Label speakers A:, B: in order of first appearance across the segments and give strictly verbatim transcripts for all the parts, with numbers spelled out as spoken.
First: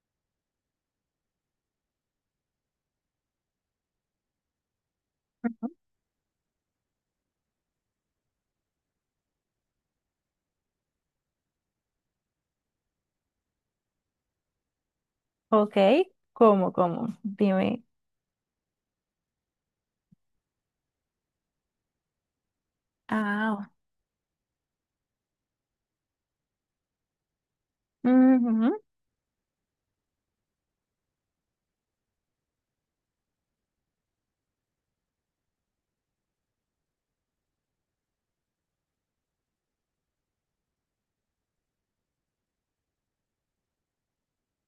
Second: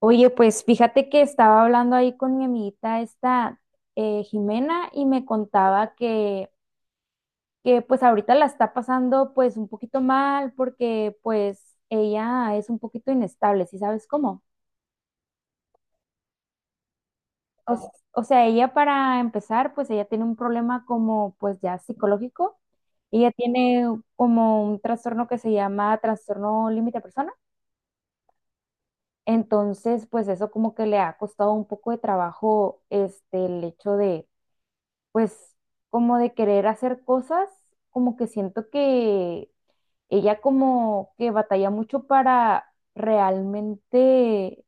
A: Oye, pues fíjate que estaba hablando ahí con mi amiguita esta eh, Jimena y me
B: Ujú.
A: contaba que, que pues ahorita la está pasando pues un poquito mal porque pues ella es un poquito inestable, ¿sí sabes cómo?
B: Ok, ¿cómo, cómo?
A: O,
B: Dime.
A: s- o sea, ella para empezar pues ella tiene un problema como pues ya psicológico, ella
B: Ah,
A: tiene como un trastorno que se llama trastorno límite de persona.
B: ujú,
A: Entonces, pues eso como que le ha costado un poco de trabajo, este, el hecho de, pues como de querer hacer cosas, como que siento que ella como que batalla mucho para realmente,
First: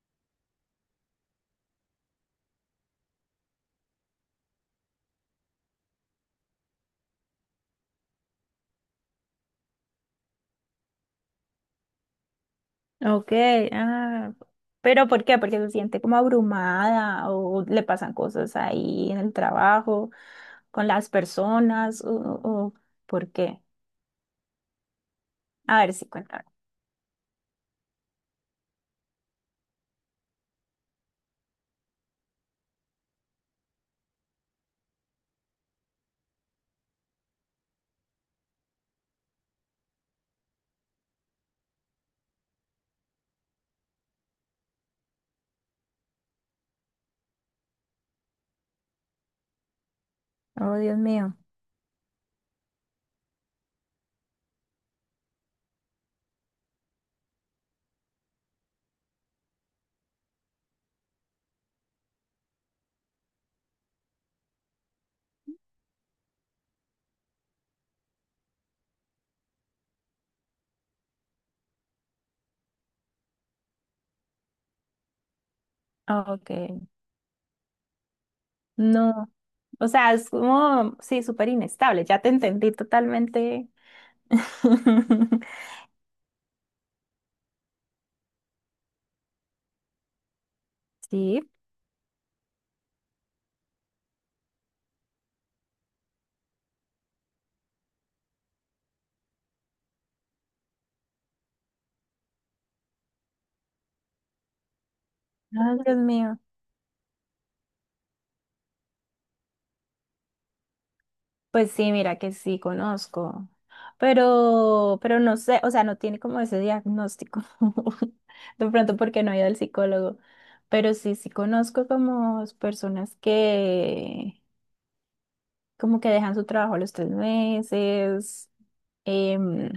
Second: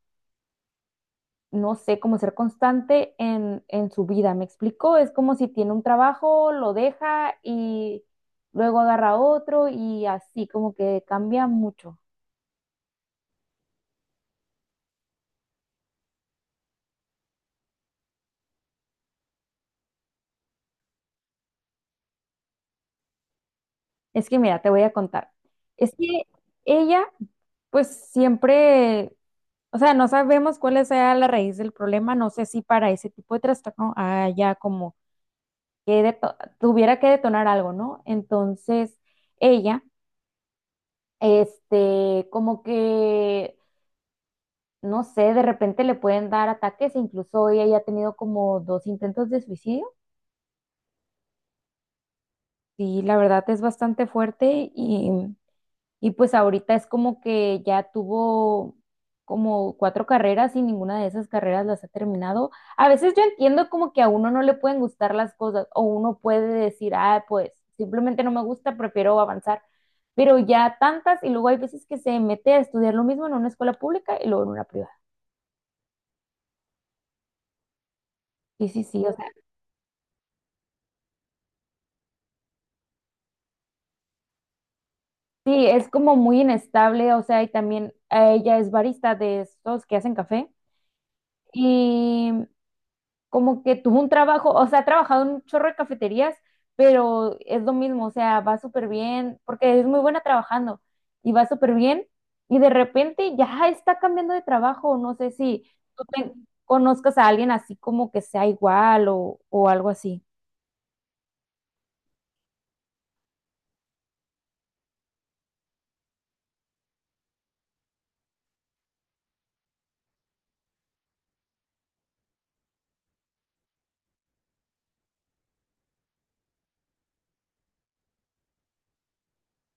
A: no sé, como ser constante en, en su vida. ¿Me explico? Es como si tiene un trabajo, lo deja y luego agarra otro y así como que cambia mucho.
B: Ok, ah, pero ¿por qué? Porque se siente como abrumada o le pasan cosas ahí en el trabajo, con las personas, o, o- ¿por qué?
A: Es que mira, te voy a contar.
B: A ver
A: Es
B: si
A: que
B: cuéntame.
A: ella pues siempre. O sea, no sabemos cuál sea la raíz del problema. No sé si para ese tipo de trastorno haya como que deto- tuviera que detonar algo, ¿no? Entonces, ella, este, como que, no sé, de repente le pueden dar ataques. Incluso ella ya ha tenido como dos intentos de suicidio.
B: Oh, Dios mío.
A: Sí, la verdad es bastante fuerte. y Y pues ahorita es como que ya tuvo como cuatro carreras y ninguna de esas carreras las ha terminado. A veces yo entiendo como que a uno no le pueden gustar las cosas o uno puede decir, ah, pues simplemente no me gusta, prefiero avanzar. Pero ya tantas, y luego hay veces que se mete a estudiar lo mismo en una escuela pública y luego en una privada.
B: Ok,
A: Sí, sí, sí, o sea,
B: no. O sea, es como, sí, súper inestable. Ya te entendí totalmente.
A: sí, es como muy inestable, o sea, y también eh, ella es barista de estos que hacen café
B: Sí.
A: y como que tuvo un trabajo, o sea, ha trabajado en un chorro de cafeterías, pero es lo mismo, o sea, va súper bien, porque es muy buena trabajando y va súper bien, y de repente ya está cambiando de trabajo, no sé si
B: Ay, Dios
A: tú te-
B: mío.
A: conozcas a alguien así como que sea igual o, o algo así.
B: Pues sí, mira que sí conozco. Pero, pero no sé, o sea, no tiene como ese diagnóstico. De pronto porque no ha ido al psicólogo, pero sí, sí conozco como personas que como que dejan su trabajo a los tres meses. em,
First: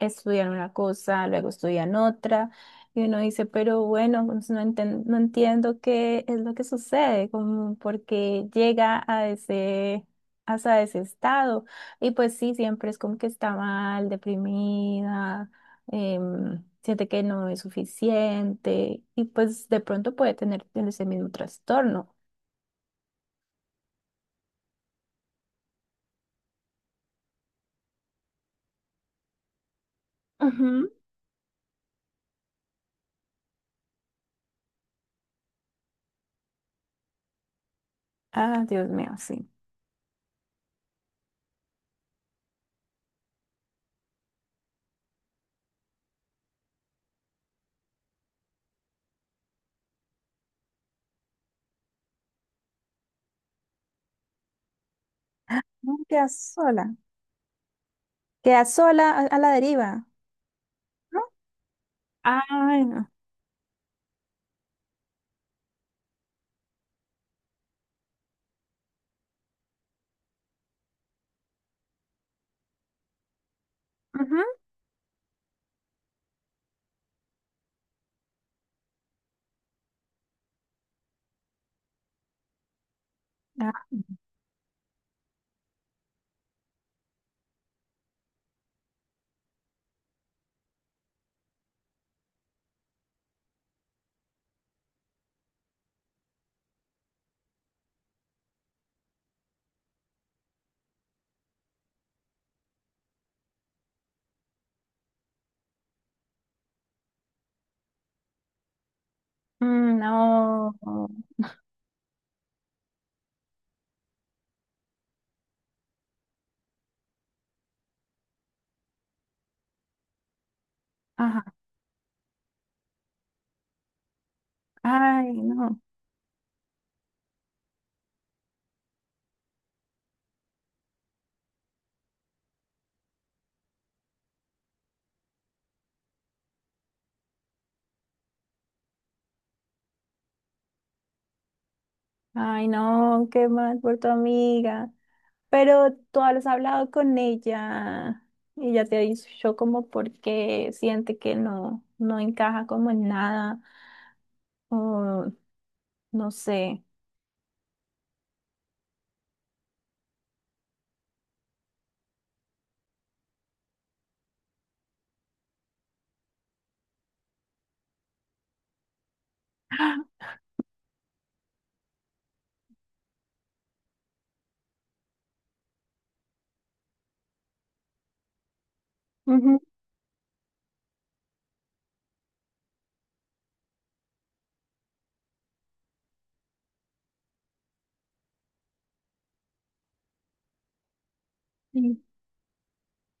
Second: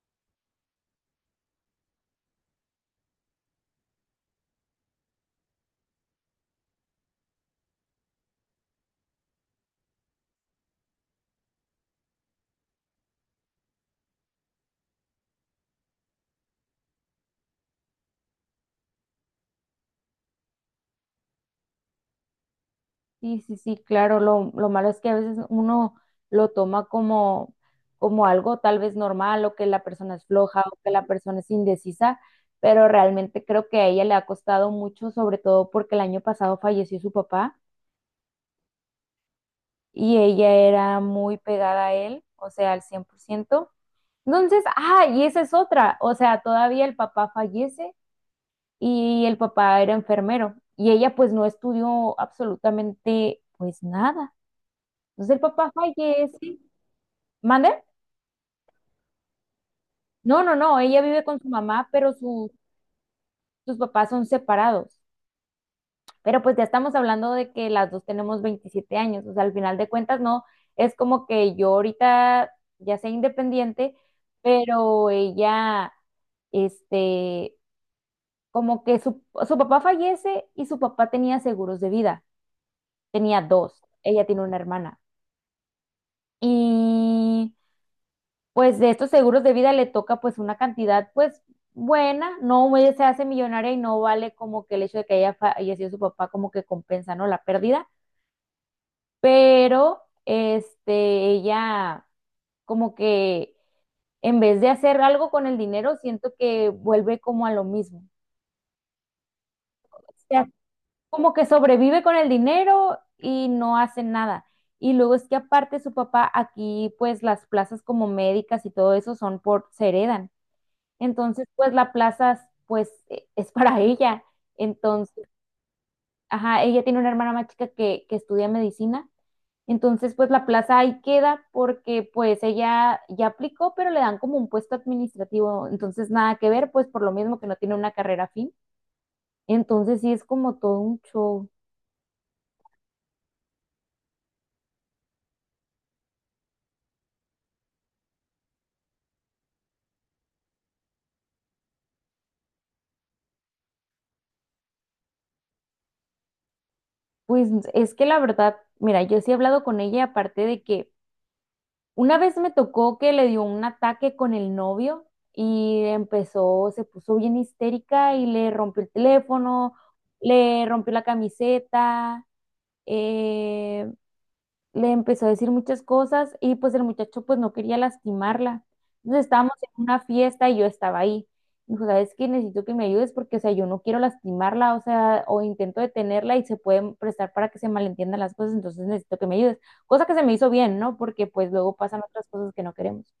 B: Estudian una cosa, luego estudian otra, y uno dice, pero bueno, pues no enten- no entiendo qué es lo que sucede, como porque llega a ese, hasta ese estado. Y pues sí, siempre es como que está mal, deprimida, em, siente que no es suficiente, y pues de pronto puede tener ese mismo trastorno.
A: Sí, sí, sí, claro, lo, lo malo es que a veces uno lo toma como, como algo tal vez normal o que la persona es floja o que
B: Ujú.
A: la persona es indecisa, pero realmente creo que a ella le ha costado mucho, sobre todo porque el año pasado falleció su papá
B: Ah, Dios mío, sí.
A: y ella era muy pegada a él, o sea, al cien por ciento. Entonces, ah, y esa es otra, o sea, todavía el papá fallece y el papá era enfermero y ella pues no estudió absolutamente pues nada. Entonces el papá
B: No, quedas
A: fallece.
B: sola.
A: ¿Mande?
B: Quedas sola a, a la deriva.
A: No, no, no, ella vive con su mamá, pero su-
B: Ay, no.
A: sus papás son separados. Pero pues ya estamos hablando de que las dos tenemos veintisiete años, o sea, al final de cuentas no, es como que yo ahorita ya sea independiente,
B: Ujú.
A: pero ella, este, como que su, su papá fallece y su papá tenía seguros de vida, tenía
B: Ah,
A: dos, ella tiene una hermana. Y pues de estos seguros de vida le toca pues una cantidad pues buena, no ella se hace millonaria y no vale, como que el hecho de que haya fallecido su papá como que compensa, ¿no? La pérdida, pero este, ella como que en vez de hacer algo con el dinero, siento que vuelve como a lo mismo.
B: mm,
A: O sea,
B: no.
A: como que sobrevive con el dinero y no hace nada. Y luego es que aparte su papá aquí, pues las plazas como médicas y todo eso son por, se heredan. Entonces,
B: Ajá.
A: pues la plaza, pues e- es para ella. Entonces,
B: Ay, no.
A: ajá, ella tiene una hermana más chica que, que estudia medicina. Entonces, pues la plaza ahí queda porque pues ella ya aplicó, pero le dan como un puesto administrativo. Entonces, nada que ver, pues por lo mismo que no tiene una carrera fin. Entonces, sí es como todo un show.
B: Ay, no, qué mal por tu amiga. Pero tú has hablado con ella y ya te ha dicho como porque siente que no, no encaja como en nada o no sé.
A: Pues es que la verdad, mira, yo sí he hablado con ella, aparte de que una vez me tocó que le dio un ataque con el novio y empezó, se puso bien histérica y le rompió el teléfono, le rompió la camiseta, eh, le empezó a decir muchas cosas y pues el muchacho pues no quería lastimarla. Entonces estábamos
B: Ujú,
A: en una fiesta y yo estaba ahí. Me dijo, ¿sabes qué? Necesito que me ayudes porque, o sea, yo no quiero lastimarla, o sea, o intento detenerla y se pueden prestar para que se malentiendan las cosas, entonces necesito que me ayudes. Cosa que se me hizo bien, ¿no? Porque pues luego pasan
B: sí.
A: otras cosas que no queremos.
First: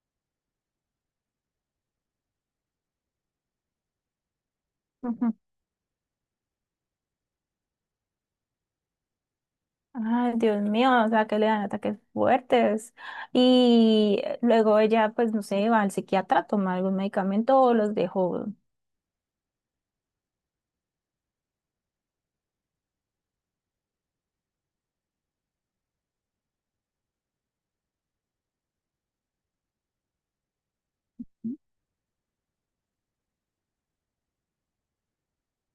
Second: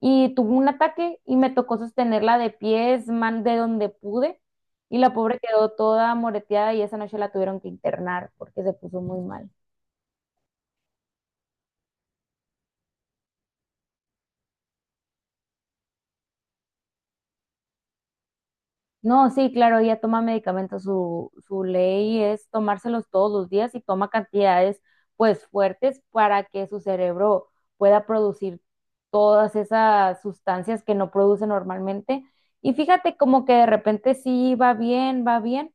A: Y tuvo un ataque y me tocó sostenerla de pies, man, de donde pude. Y la
B: Ujú.
A: pobre quedó toda moreteada y esa noche la tuvieron que internar porque se puso muy mal.
B: Ay, Dios mío, o sea, que le dan ataques fuertes. Y luego ella, pues, no sé, va al psiquiatra, toma algún medicamento o los dejó.
A: No, sí, claro, ella toma medicamentos, su, su ley es tomárselos todos los días y toma cantidades pues fuertes para que su cerebro pueda producir todas esas sustancias que no produce normalmente. Y fíjate como que de repente sí va bien, va bien.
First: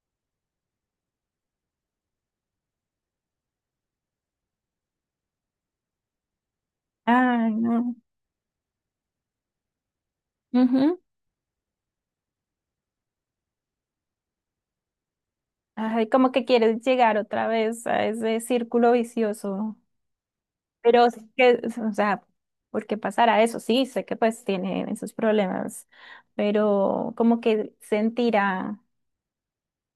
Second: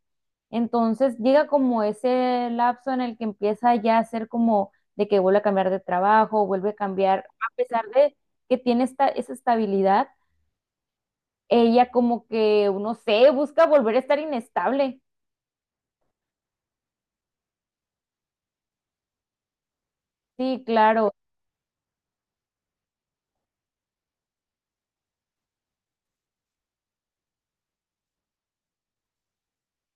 A: Entonces llega como ese lapso en el que empieza ya a ser como de que vuelve a cambiar de trabajo, vuelve a cambiar,
B: Ay,
A: a pesar
B: no.
A: de que tiene esta, esa estabilidad.
B: Ujú.
A: Ella como que, no sé, busca volver a estar inestable.
B: Ay, como que quieres llegar otra vez a ese círculo vicioso.
A: Sí,
B: Pero,
A: claro.
B: es que, o sea, ¿por qué pasará eso? Sí, sé que pues tiene esos problemas, pero como que sentirá,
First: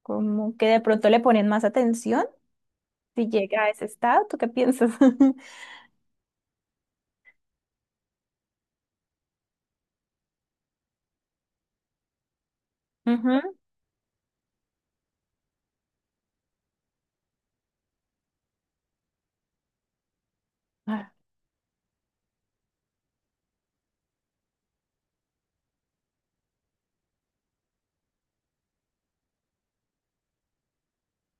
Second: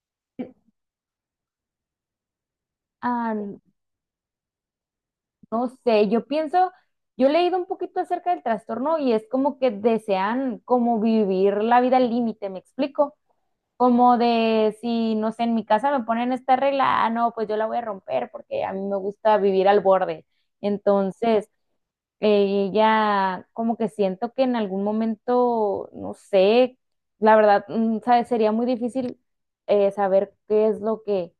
B: como que de pronto le ponen más atención si
A: Ah,
B: llega a ese estado. ¿Tú qué piensas?
A: no sé, yo pienso, yo he leído un poquito acerca del trastorno y es como que desean como vivir la vida al límite, ¿me explico?
B: Ujú.
A: Como de si, no sé, en mi casa me ponen esta regla, ah, no, pues yo la voy a romper porque a mí me gusta vivir al borde.
B: Ah,
A: Entonces, Eh, ella, como que siento que en algún momento, no sé, la verdad, mm, ¿sabes? Sería muy difícil eh, saber qué es lo que,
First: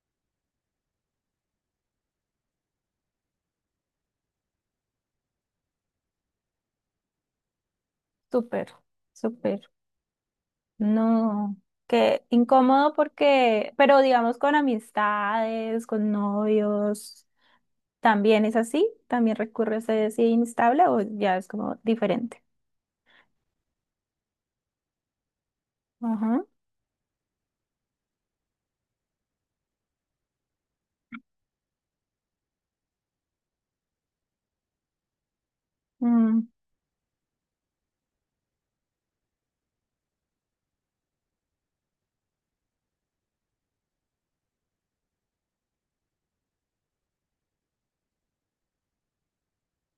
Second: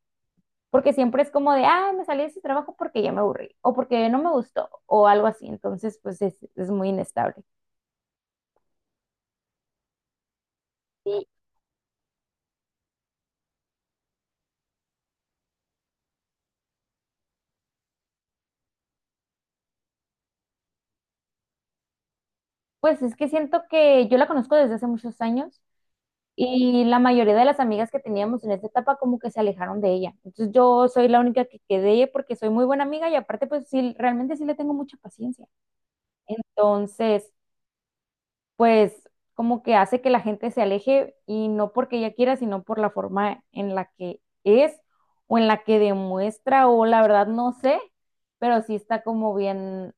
A: porque siempre es como de, ah, me salí de ese trabajo porque ya me aburrí, o porque no me gustó, o algo así, entonces, pues es, es muy inestable.
B: súper, súper.
A: Y
B: No, qué incómodo porque, pero digamos con amistades, con novios. ¿También es así? ¿También recurre a ese sí inestable o ya es como diferente?
A: pues es que siento que yo la conozco desde hace muchos años
B: Ajá.
A: y la mayoría de las amigas que teníamos en esta etapa como que se alejaron de ella. Entonces yo soy la única que quedé, porque soy muy buena amiga y aparte pues sí, realmente sí le tengo mucha paciencia.
B: Mm,
A: Entonces, pues como que hace que la gente se aleje, y no porque ella quiera, sino por la forma en la que es o en la que demuestra o la verdad no sé, pero sí está como bien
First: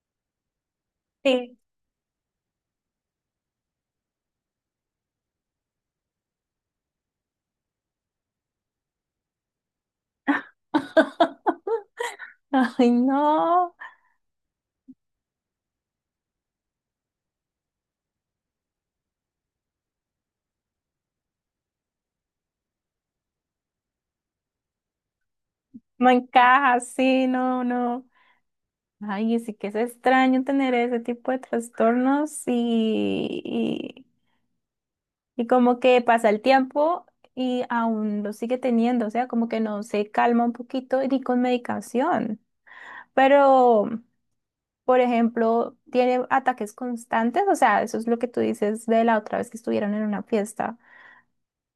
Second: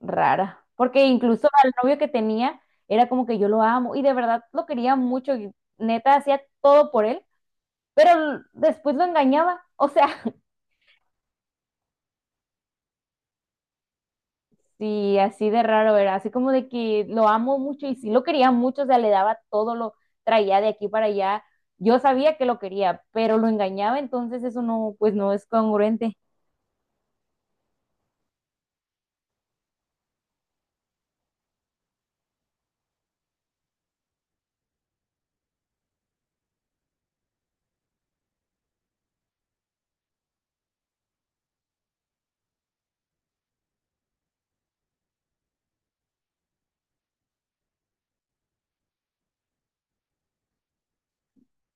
A: rara. Porque incluso
B: sí.
A: al novio que tenía era como que yo lo amo y de verdad lo quería mucho y neta hacía todo por él, pero l- después lo engañaba. O sea,
B: Ay, no,
A: sí, así de raro era, así como de que lo amo mucho y sí lo quería mucho, o sea, le daba todo, lo traía de aquí para allá. Yo sabía que lo quería, pero lo engañaba, entonces eso no, pues no es
B: no
A: congruente.
B: encaja, sí, no, no. Ay, sí que es extraño tener ese tipo de trastornos, y y, y como que pasa el tiempo y aún lo sigue teniendo, o sea, como que no se calma un poquito ni con medicación. Pero por ejemplo, tiene ataques constantes, o sea, eso es lo que tú dices de la otra vez que estuvieron en una fiesta.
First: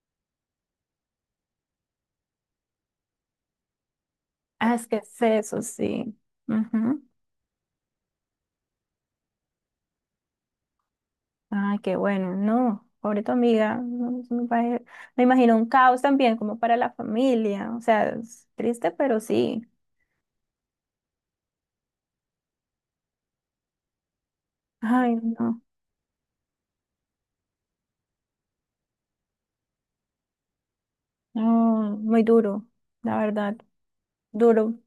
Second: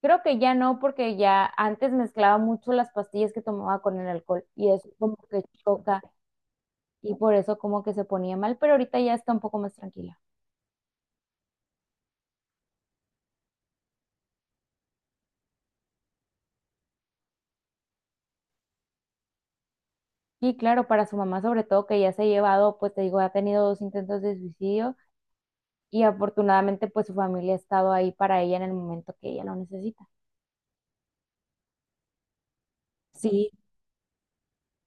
A: Creo que ya no, porque ya antes mezclaba mucho las pastillas que tomaba con el alcohol y
B: Ah, es
A: eso
B: que
A: como
B: es
A: que
B: eso,
A: choca
B: sí. Ujú.
A: y por eso como que se ponía mal, pero ahorita ya está un poco más tranquila.
B: Ay, qué bueno, no, pobre tu amiga, no, eso me pare- me imagino un caos también como para la familia, o sea, es triste, pero sí.
A: Y claro, para su mamá sobre todo, que ya se ha llevado, pues te digo, ha tenido dos intentos de suicidio
B: Ay, no,
A: y afortunadamente pues su familia ha estado ahí para ella en el momento que ella lo necesita.
B: no, muy duro, la
A: Sí,
B: verdad, duro.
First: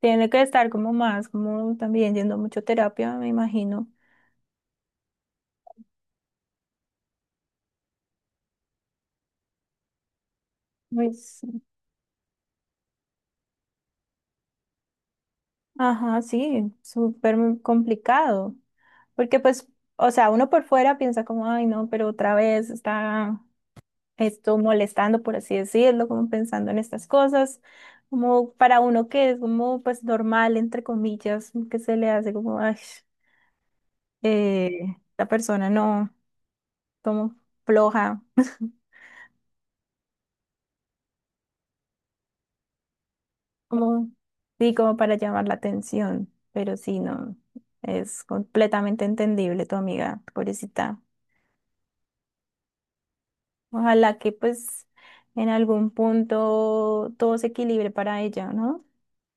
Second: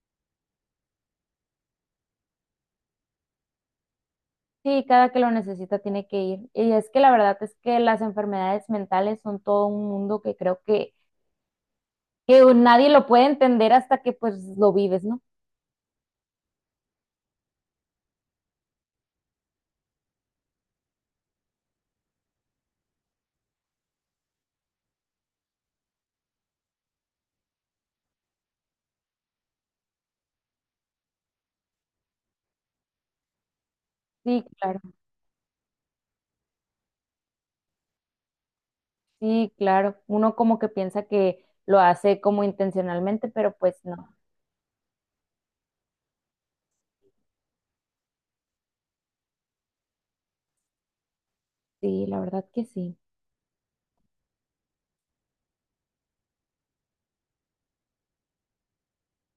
B: Tiene que estar como más, como también yendo a mucho terapia, me imagino.
A: sí, cada que lo necesita tiene que ir. Y es que la verdad es que las enfermedades mentales son todo un mundo, que creo que,
B: Pues,
A: que nadie lo puede entender hasta que pues lo vives, ¿no?
B: ajá, sí, súper complicado. Porque pues, o sea, uno por fuera piensa como, ay, no, pero otra vez está esto molestando, por así decirlo, como pensando en estas cosas, como para uno que es como pues normal, entre comillas, que se le hace como, ay,
A: Sí,
B: eh,
A: claro,
B: la persona no, como floja,
A: sí, claro. Uno como que piensa que lo hace como intencionalmente, pero pues
B: como,
A: no.
B: sí, como para llamar la atención, pero sí, no, es completamente entendible tu amiga, pobrecita.
A: Sí, la verdad que sí.
B: Ojalá que pues en algún punto todo se equilibre para ella, ¿no?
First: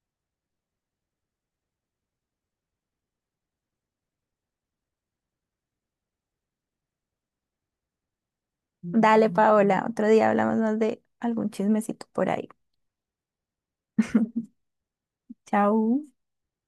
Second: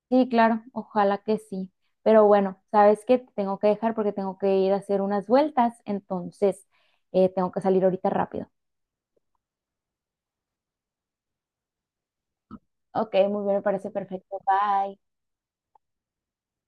A: Sí, claro, ojalá que sí. Pero bueno, sabes que tengo que dejar porque tengo que ir a hacer unas vueltas, entonces eh, tengo que salir ahorita rápido.
B: Dale, Paola, otro día hablamos más de algún chismecito por ahí.
A: Ok, muy bien, me parece perfecto. Bye.
B: Chao.